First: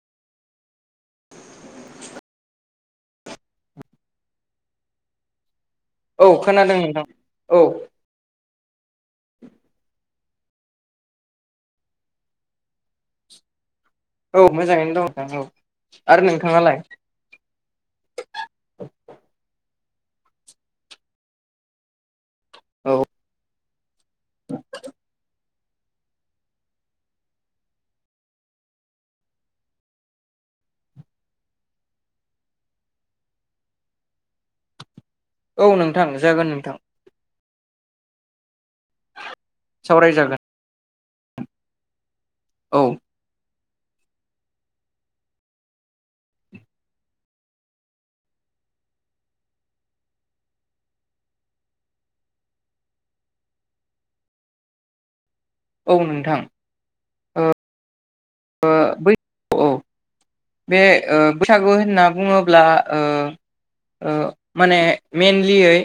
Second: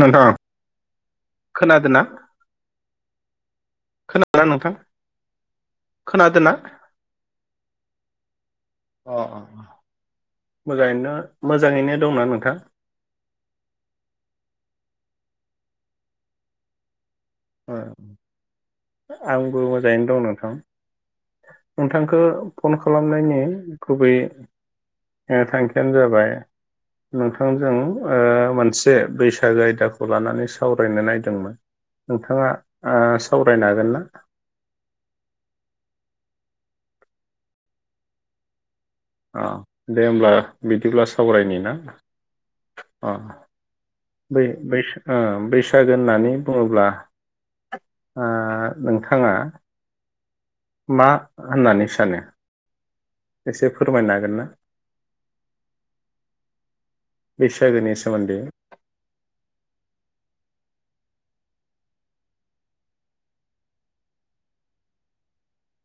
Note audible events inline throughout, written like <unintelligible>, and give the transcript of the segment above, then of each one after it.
नोंथां खोनादों ना खोनादोंना नोंथां औ खोनादोंना? खोनादों नोंथां औ अ अ मोजाङैनो मोजाङैनो दंना नोंथां औ मोजाङैनो दं नोंथां औ आरो नोंथाङालाय आंबो मोजाङैनो दं नोंथां नोंथांखौ फन औ खालामनायनि गुबै ओ थांखि खिनो जाबाय नोंथांजों ओ मोनसे बैसागो आयदाखौ लानानै सावरायनो नायदोंमोन नोंथाङा आ सावरायनो हागोन ना? औ नोंथां जागोन नोंथां अ दे होमब्ला सावरायजागोन बिदिब्ला स सावरायनि ना? औ अ बै-बैसा आ बैसागो होननानै बुङोब्ला आ नोंथाङा मा होननानै सानो? एसे फोरमायनो हागोन ना? औ नोंथां बैसागोनि सोमोन्दै बै औ बे ओ बैसागु होनना बुङोब्ला ओ ओ माने मेनलियै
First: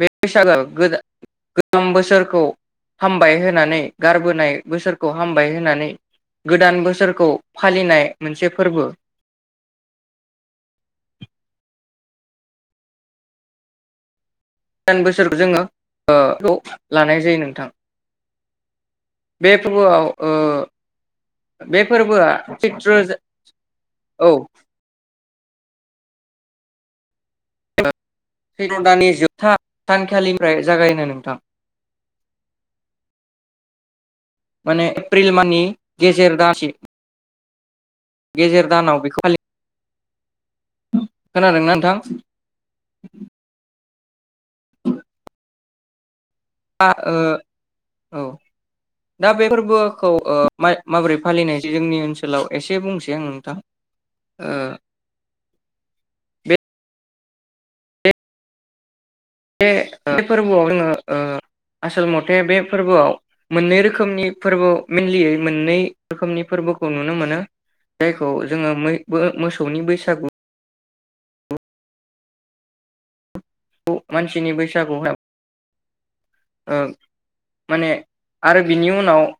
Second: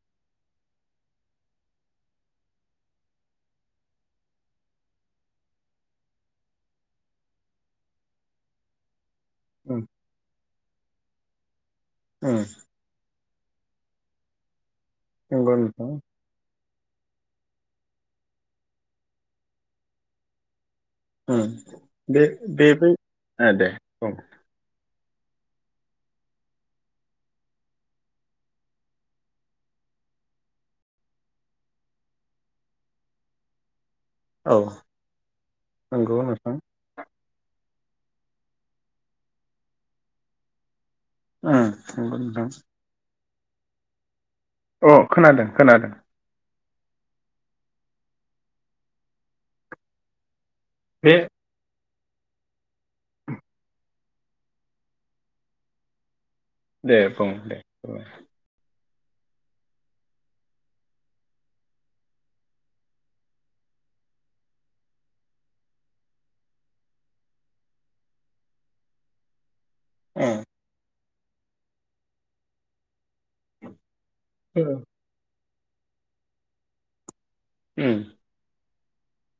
बे बैसागो गोदा गोजाम बोसोरखौ हामबाय होनानै गारबोनाय बोसोरखौ हामबाय होनानै गोदान बोसोरखौ फालिनाय मोनसे फोरबो। उम औ गोदान बोसोरखौ नंगौ जोङो नोंथां अ <unintelligible> लानाय जायो नोंथां बे फोरबोआव उम ओ बे फोरबोआ बे बै चित्रजे ओ दे बुं औ <unintelligible> सैत्र दानि जोबथा सानखालिनिफ्राय जागायनो नोंथां औ माने एप्रिल माननि नंगौ गेजेर नोंथां दानसि गेजेर दानाव बेखौ फालि उम खोनादोंना नोंथां? नंगौ अ खोनादों खोनादों। आ ओ औ दा बे फोरबोखौ ओ माय बे माबोरै फालिनायजो जोंनि ओ सोलाव एसे एसे बुंसै आं नोंथां ओ बे दे बुं दे बुं बे ओ बे फोरबोआव जोङो ओ आसल मथे बे फोरबोआव मोननै रोखोमनि फोरबो मेनलियै मोननै रोखोमनि फोरबोखौ नुनो मोनो जायखौ जोङोै मैबो मोसौ सौनि बैसागु <inaudible> मानसिनि उम बैसागु औ माने उम आरो बिनि उनाव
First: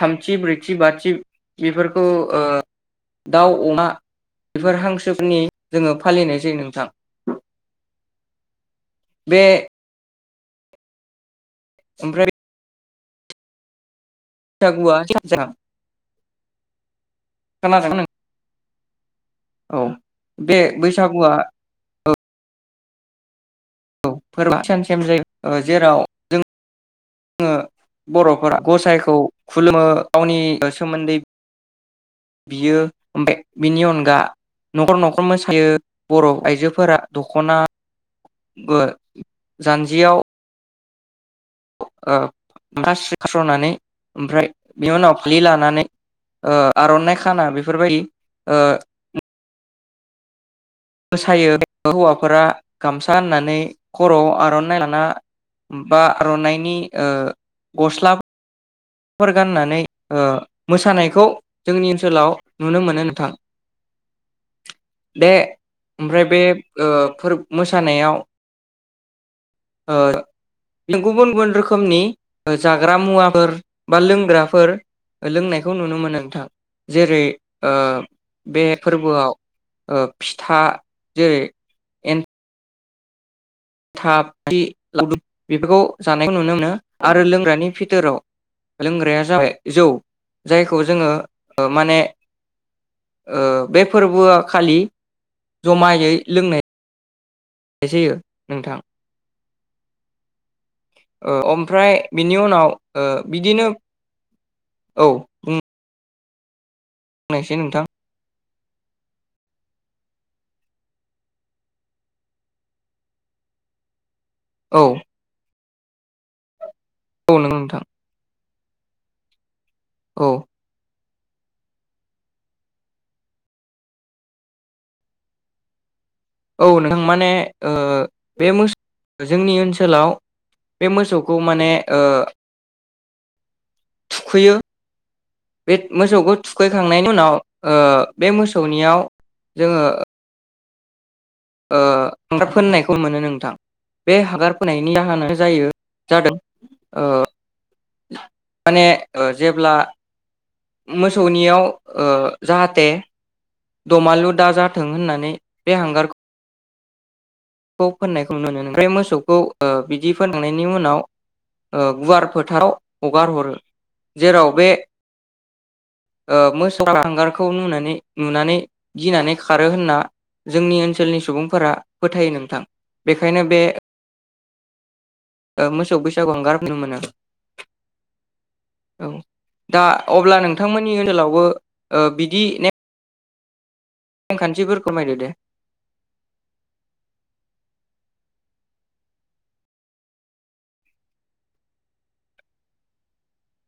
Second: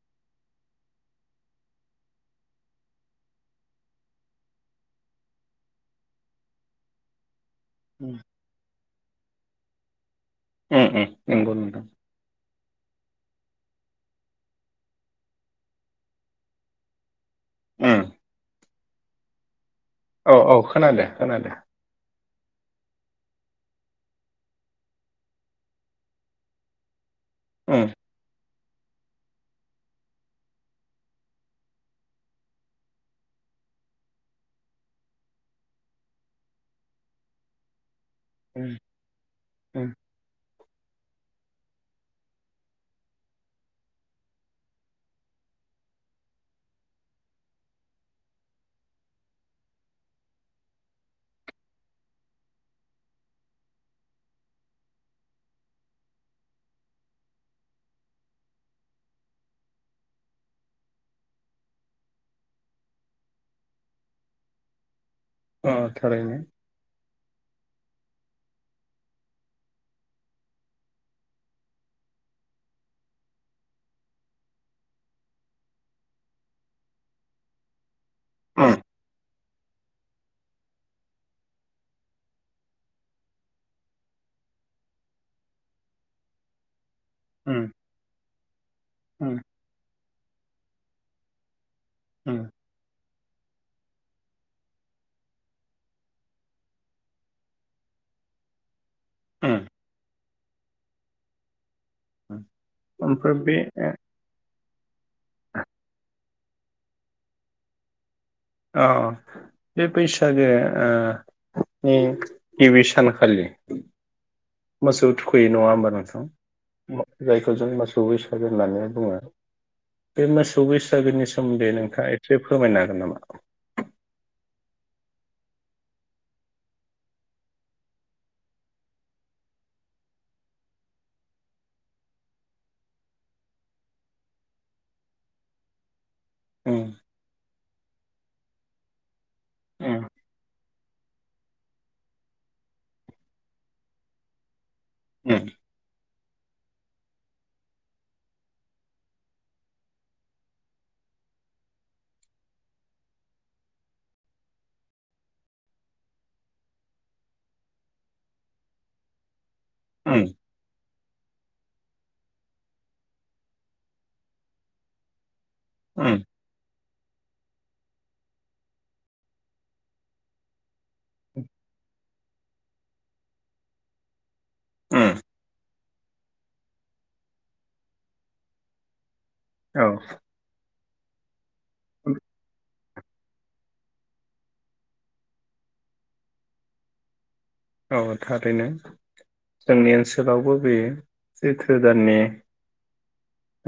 थामथि ब्रैथि बाथि बेफोरखौ उ दाउ अमा बेफोर हांसोफोनि जोङो फालिनाय जायो नोंथां उम बे उम उम नंगौ नोंथां ओमफ्राय सागुवा <unintelligible> खोनादों उम नों औ औ औ बे खोनादो बैसागुआ खोनादो औ ओ फोरबोआ सानसेम जायो ओ जेराव जों जोङो उम बरफोरा गसाइखौ खुलुमो गावनि सोमोन्दै बियो ओमफाय बिनि अनगा नखर-नखर मोसायो बर आयजोफोरा दखना उम बो उम जान्जियाव <unintelligible> ओमफ्राय बेनि उनाव फालि लानानै ओ आरनाइ खाना बेफोरबायदि ओ‌ म मोसायो हौवाफोरा गामसा होननानै खरआव आरनाइ लाना बा आरनाइनि ओ गस्लाफ फोर गान्नानै ओ मोसानायखौ जोंनि ओनसोलाव नुनो मोनो नोंथां। बे अ ओमफ्राय थारैनो बेब ओ फोरब मोसानायाव <inaudible> ओ गुबुन गुबुन रोखोमनि जाग्रा मुवाफोर बा लोंग्राफोर लोंनायखौ नुनो मोनो नोंथां जेरै ओ बे उम फोरबोआव फिथा जेरै एन थाब फि लादु बेफोरखौ जानायखौ नुनो मोनो। आरो उम लोंग्रानि बिथोराव लोंग्राया उम जाबाय जौ जायखौ जोङो ओ माने उम ओ बे फोरबोआ खालि जमायै लोंनाय जायो नोंथां ओमफ्राय बिनि उम उनाव ओमफ्राय बे बिदिनो औ नायसै नोंथां अ बे बैसागो गिबि सानखालि औ मोसौ थुखैयो नङा होनबा नोंथां अ औ जायखौ नोंगौ जों नोंथां मोसौ बैसागो होननानै बुङो बे औ मोसौ बैसा गोनि सोमोन्दै नोंथाङा एसे फोरमायनो हागोन नामा? औ नोंथां माने ओ बे मोस जोंनि ओनसोलाव बे मोसौखौ माने ओ थुखैयो बे मोसौखौ उम थुखैखांनायनि उनाव ओ बे मोसौनियाव जोङो उम ओ हांगार फोननायखौ मोनो नोंथां बे हांगार फोननायनि जाहोनानो जायो जादों ओ माने जेब्ला मोसौनियाव ओ जाहाथे दमालु दाजाथों होननानै बे हांगारखौ खौ फोननायखौ नुनो मोनो ओमफ्राय मोसौखौ ओ बिदि उम फोनखांनायनि उनाव गुवार फोथाराव हगार हरो जेराव बे उम ओ मोस हांगारखौ नुनानै नुनानै गिनानै खारो होनना जोंनि ओनसोलनि सुबुंफोरा फोथायो नो। थां बेखायनो बे उम। ओ मोसौ बैसागु हांगार फुनो मोनो औ। दा औ अब्ला नोंथांमोन नि ओनसोलावबो ओ बिदि ने नेमखान्थिखौ फोरमायदो दे। औ थारैनो जोंनि ओनसोलावबो बे सैथो दाननि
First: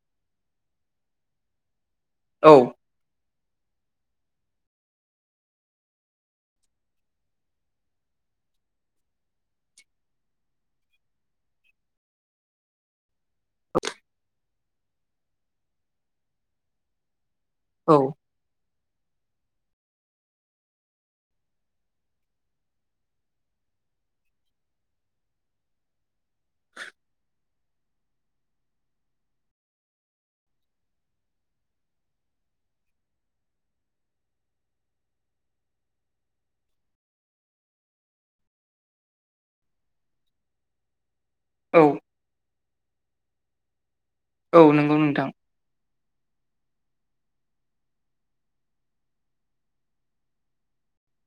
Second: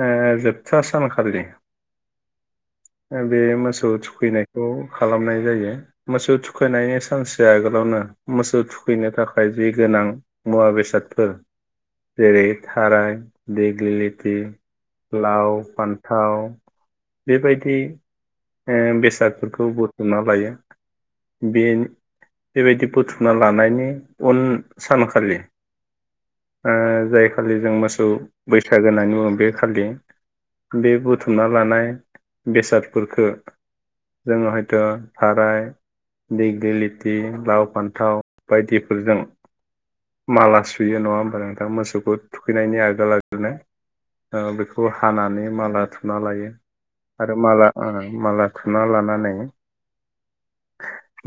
ओ जोबथा सानखालि औ। बे मोसौ थुखैनायखौ खालामनाय जायो मोसौ थुखैनायनि सानसे आगोलावनो मोसौ थु खैनो थाखाय जि गोनां मुवा बेसादफोर जेरै थाराय देग्लिलिथि लाव फान्थाव बेबायदि औ ओ बेसादफोरखौ बुथुमना लायो बे बेबायदि बुथुमना लानायनि उन सानखालि ओ जाय खालि जों मोसौ बैसागो होननानै बुङो बे खालि बे बुथुमना लानाय बेसादफोरखो जोङो हयथ' थाराय दिग्लिलिथि लाव फान्थाव बायदिफोरजों माला सुयो नङा होमबा? नोंथां मोसौखौ खैनायनि आगोल आगोलनो। ओ औ बेखौ नंगौ नोंथां हानानै माला थु थुना लायो आरो माला माला थुना लानानै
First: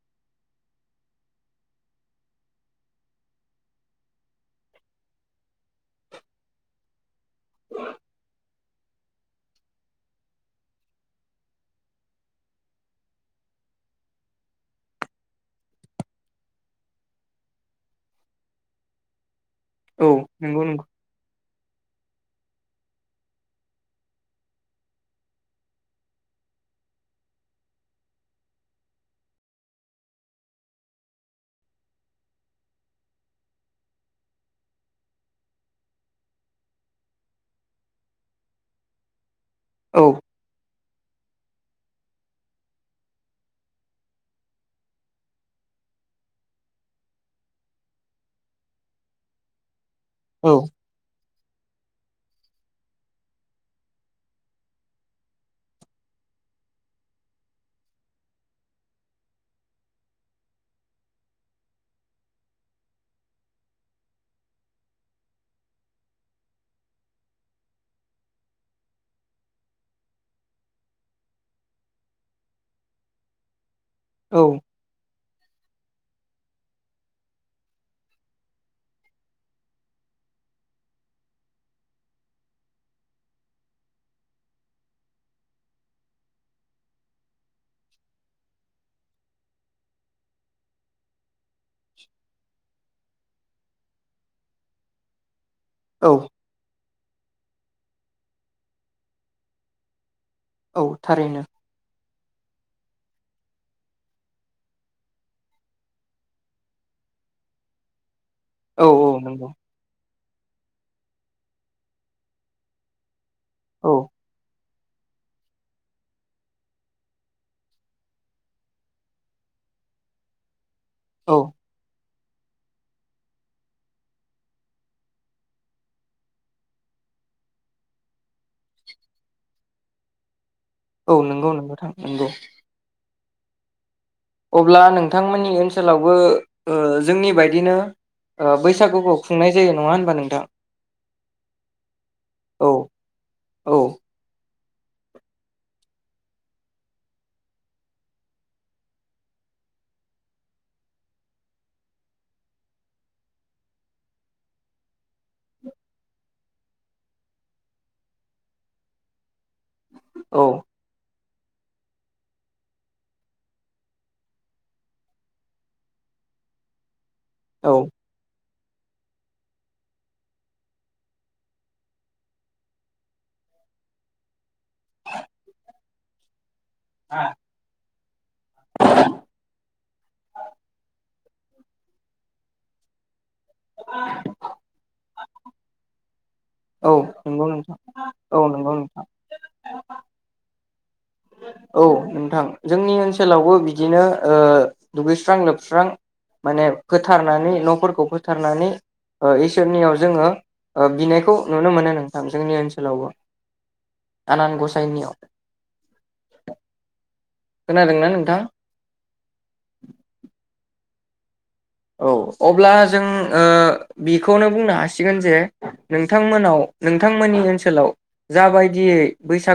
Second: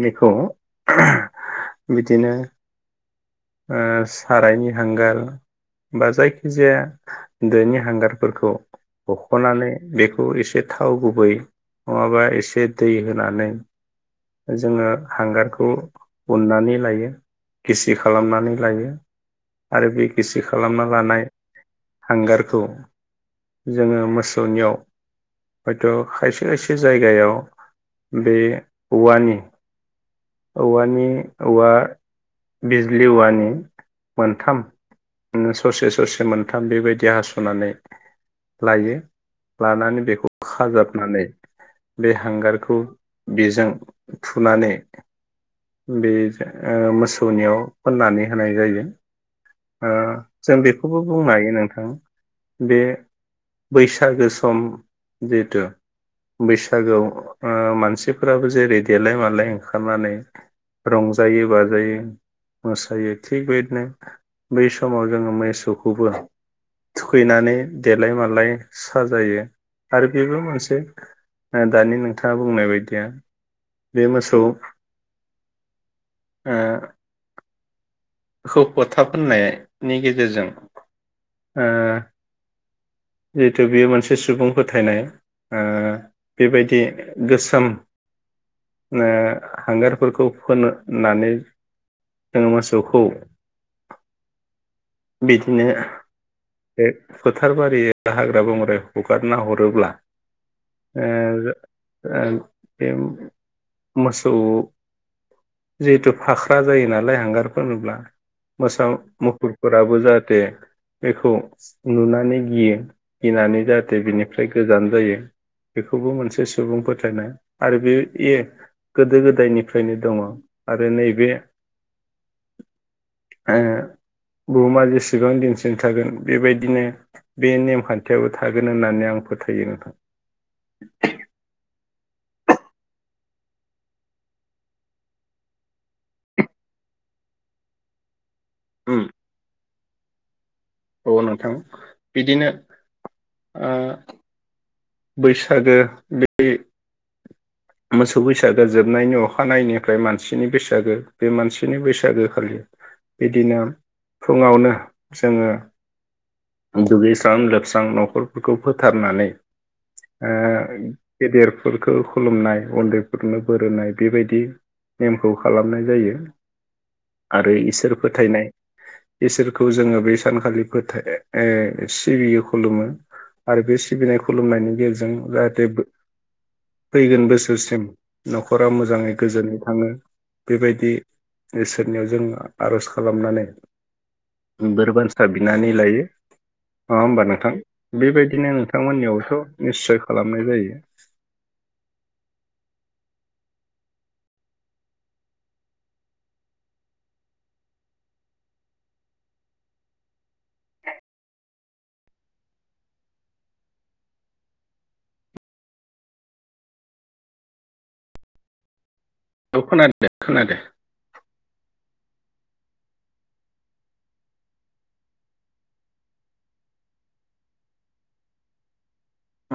बेखौ बिदिनो ओ सारायनि हांगार बा जायखिजाया दोनि हांगारफोरखौ बख'नानै बेखौ एसे थाव गुबै नङाबा एसे दै होनानै जोङो हांगारखौ उननानै लायो गिसि खालामनानै लायो। आरो बे औ गिसि नंगौ नंगौ खालामना लानाय हांगारख खौ जोङो मोसौनियाव हयथ' खायसे खायसे जायगायाव बे औवानि औवानि औवा बिजलि औवानि मोनथाम ससे ससे मोनथाम बेबायदि हास'नानै लायो। लानानै औ बेखौ खाजाबनानै बे हांगारखौ बेजों थुनानै बे ओ मोसौनियाव फोननानै होनाय जायो। ओ औ जों बेखौबो बुंनो हायो नोंथां बे बैसागो सम जिहेथु बैसागोआव ओ मानसिफोराबो जेरै देलाय मालाय ओंखारनानै रंजायो बाजायो मोसायो थिग बेदिनो बै समाव जोङो मोसौखौबो थुखैनानै देलाय मालाय साजायो आरो बेबो मोनसे ओ दानि नोंथाङा बुंनाय बायदिया। बेे मोसौ औ ए खौ फोथा होननायनि गेजेरजों ओ जिहेथु बेयो मोनसे सुबुं फोथायनाय ओ बेबायदि गोसोम ओ हांगारफोरखौ फोननो नानै जोङो मोसौखौ बि नो औ बे फोथार बारि दा हाग्रा बंग्राय हगारना हरोब्ला औ ओ थारैनो जो ओ बे मोसौ जिहेथु फाख्रा जायो नालाय हांगारफोनब्ला मोसा औ औ नंगौ मुफुरफोराबो जाहाथ दे बेखौ नुनानै गियो। गिनानै औ जाहाथे बिनिफ्राय गोजान जायो बेखौबो मोनसे सुबुं फोथायनाय आरो बेयो ए गोदो गोदायनिफ्रायनो दङ। आरो नैबे औ ओ बुहुमा जेसेबां दिनसिम थागोन बेबायदिनो बे नेम खान्थियाबो थागोन होननानै आं फोथायो नोंथां। औ नोंगौ नोंथां नंगौ। अब्ला नोंथांमोननि ओनसोलावबो ओ जोंनि बायदिनो ओ उम बैसागुखौ खुंनाय जे नङा होनबा नोंथां। औ नोंथां बिदिनो औ ओ औ बैसागो बे मोसौ बैसागो जोबनायनि अखानायैनिफ्राय मानसिनि बैसागो बे मानसिनि बैसागो खालि बिदिनो फुङावनो जोङो दुगैस्रां लोबस्रां न'खरफोरखौ फोथारनानै ओ औ गेदेरफोरखौ खुलुमनाय उन्दैफोरनो बोरहोनाय बे बायदि नेमखौ खालामनाय जायो। आरो औ इसोर फोथायनाय इसोरखौ जोङो बे सानखालि फोथाय सिबियो खुलुमो आरो बे सिबिनाय खुलुमनायनि गेजेरजों जाहाथे बो फैगोन बोस न'खरा मोजाङै गोजोनै थाङो बेबायदि इसोरनियाव जों आरज खालामनानै <unintelligible> हा बिनानै लायो। औ नङा होमबा नंगौ नोंथां औ बेबायदिनो नंगौ नोंथां नोंथांमोननियावथ' निस्सय खालामनाय जायो। औ नोंथां जोंनि ओनसोलावबो बिदिनो ओ दुगैस्रां लोबस्रां माने फोथारनानै न'फोरखौ फोथारनानै इसोरनियाव जोङो बिनायखौ नुनो मोनो नोंथां जोंनि ओनसोलावबो आनान गसाइनियाव। खोनादोंना नोंथा? औ खोनादो दे खोनादो। औ अब्ला जों ओ बेखौनो बुंनो हासिगोन जे नोंथांमोनाव नोंथांमोननि ओनसोलाव जाबायदियै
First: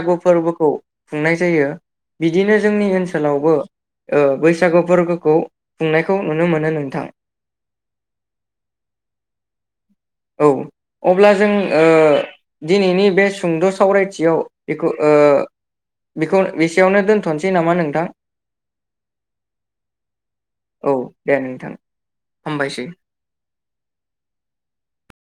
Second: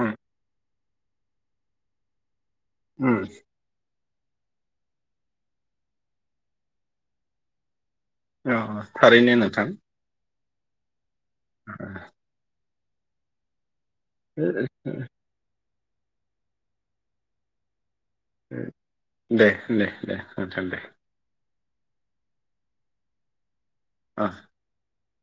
उम फोरबोखौ खुंनाय जायो बि दिनो जोंनि उम ओनसोलावबो ओ बैसागु फोरबोखौ खुंनायखौ नुनो मोनो नोंथां। औ थारैनो नोंथां। औ। अब्ला जों ओ दिनैनि बे सुंद' सावरायथियाव एखौ ओ बेखौ बेसेयावनो दोनथ'नोसै नामा नोंथां? दे दे दे ओथोन दे। औ दे नोंथां हामबायसै। आ।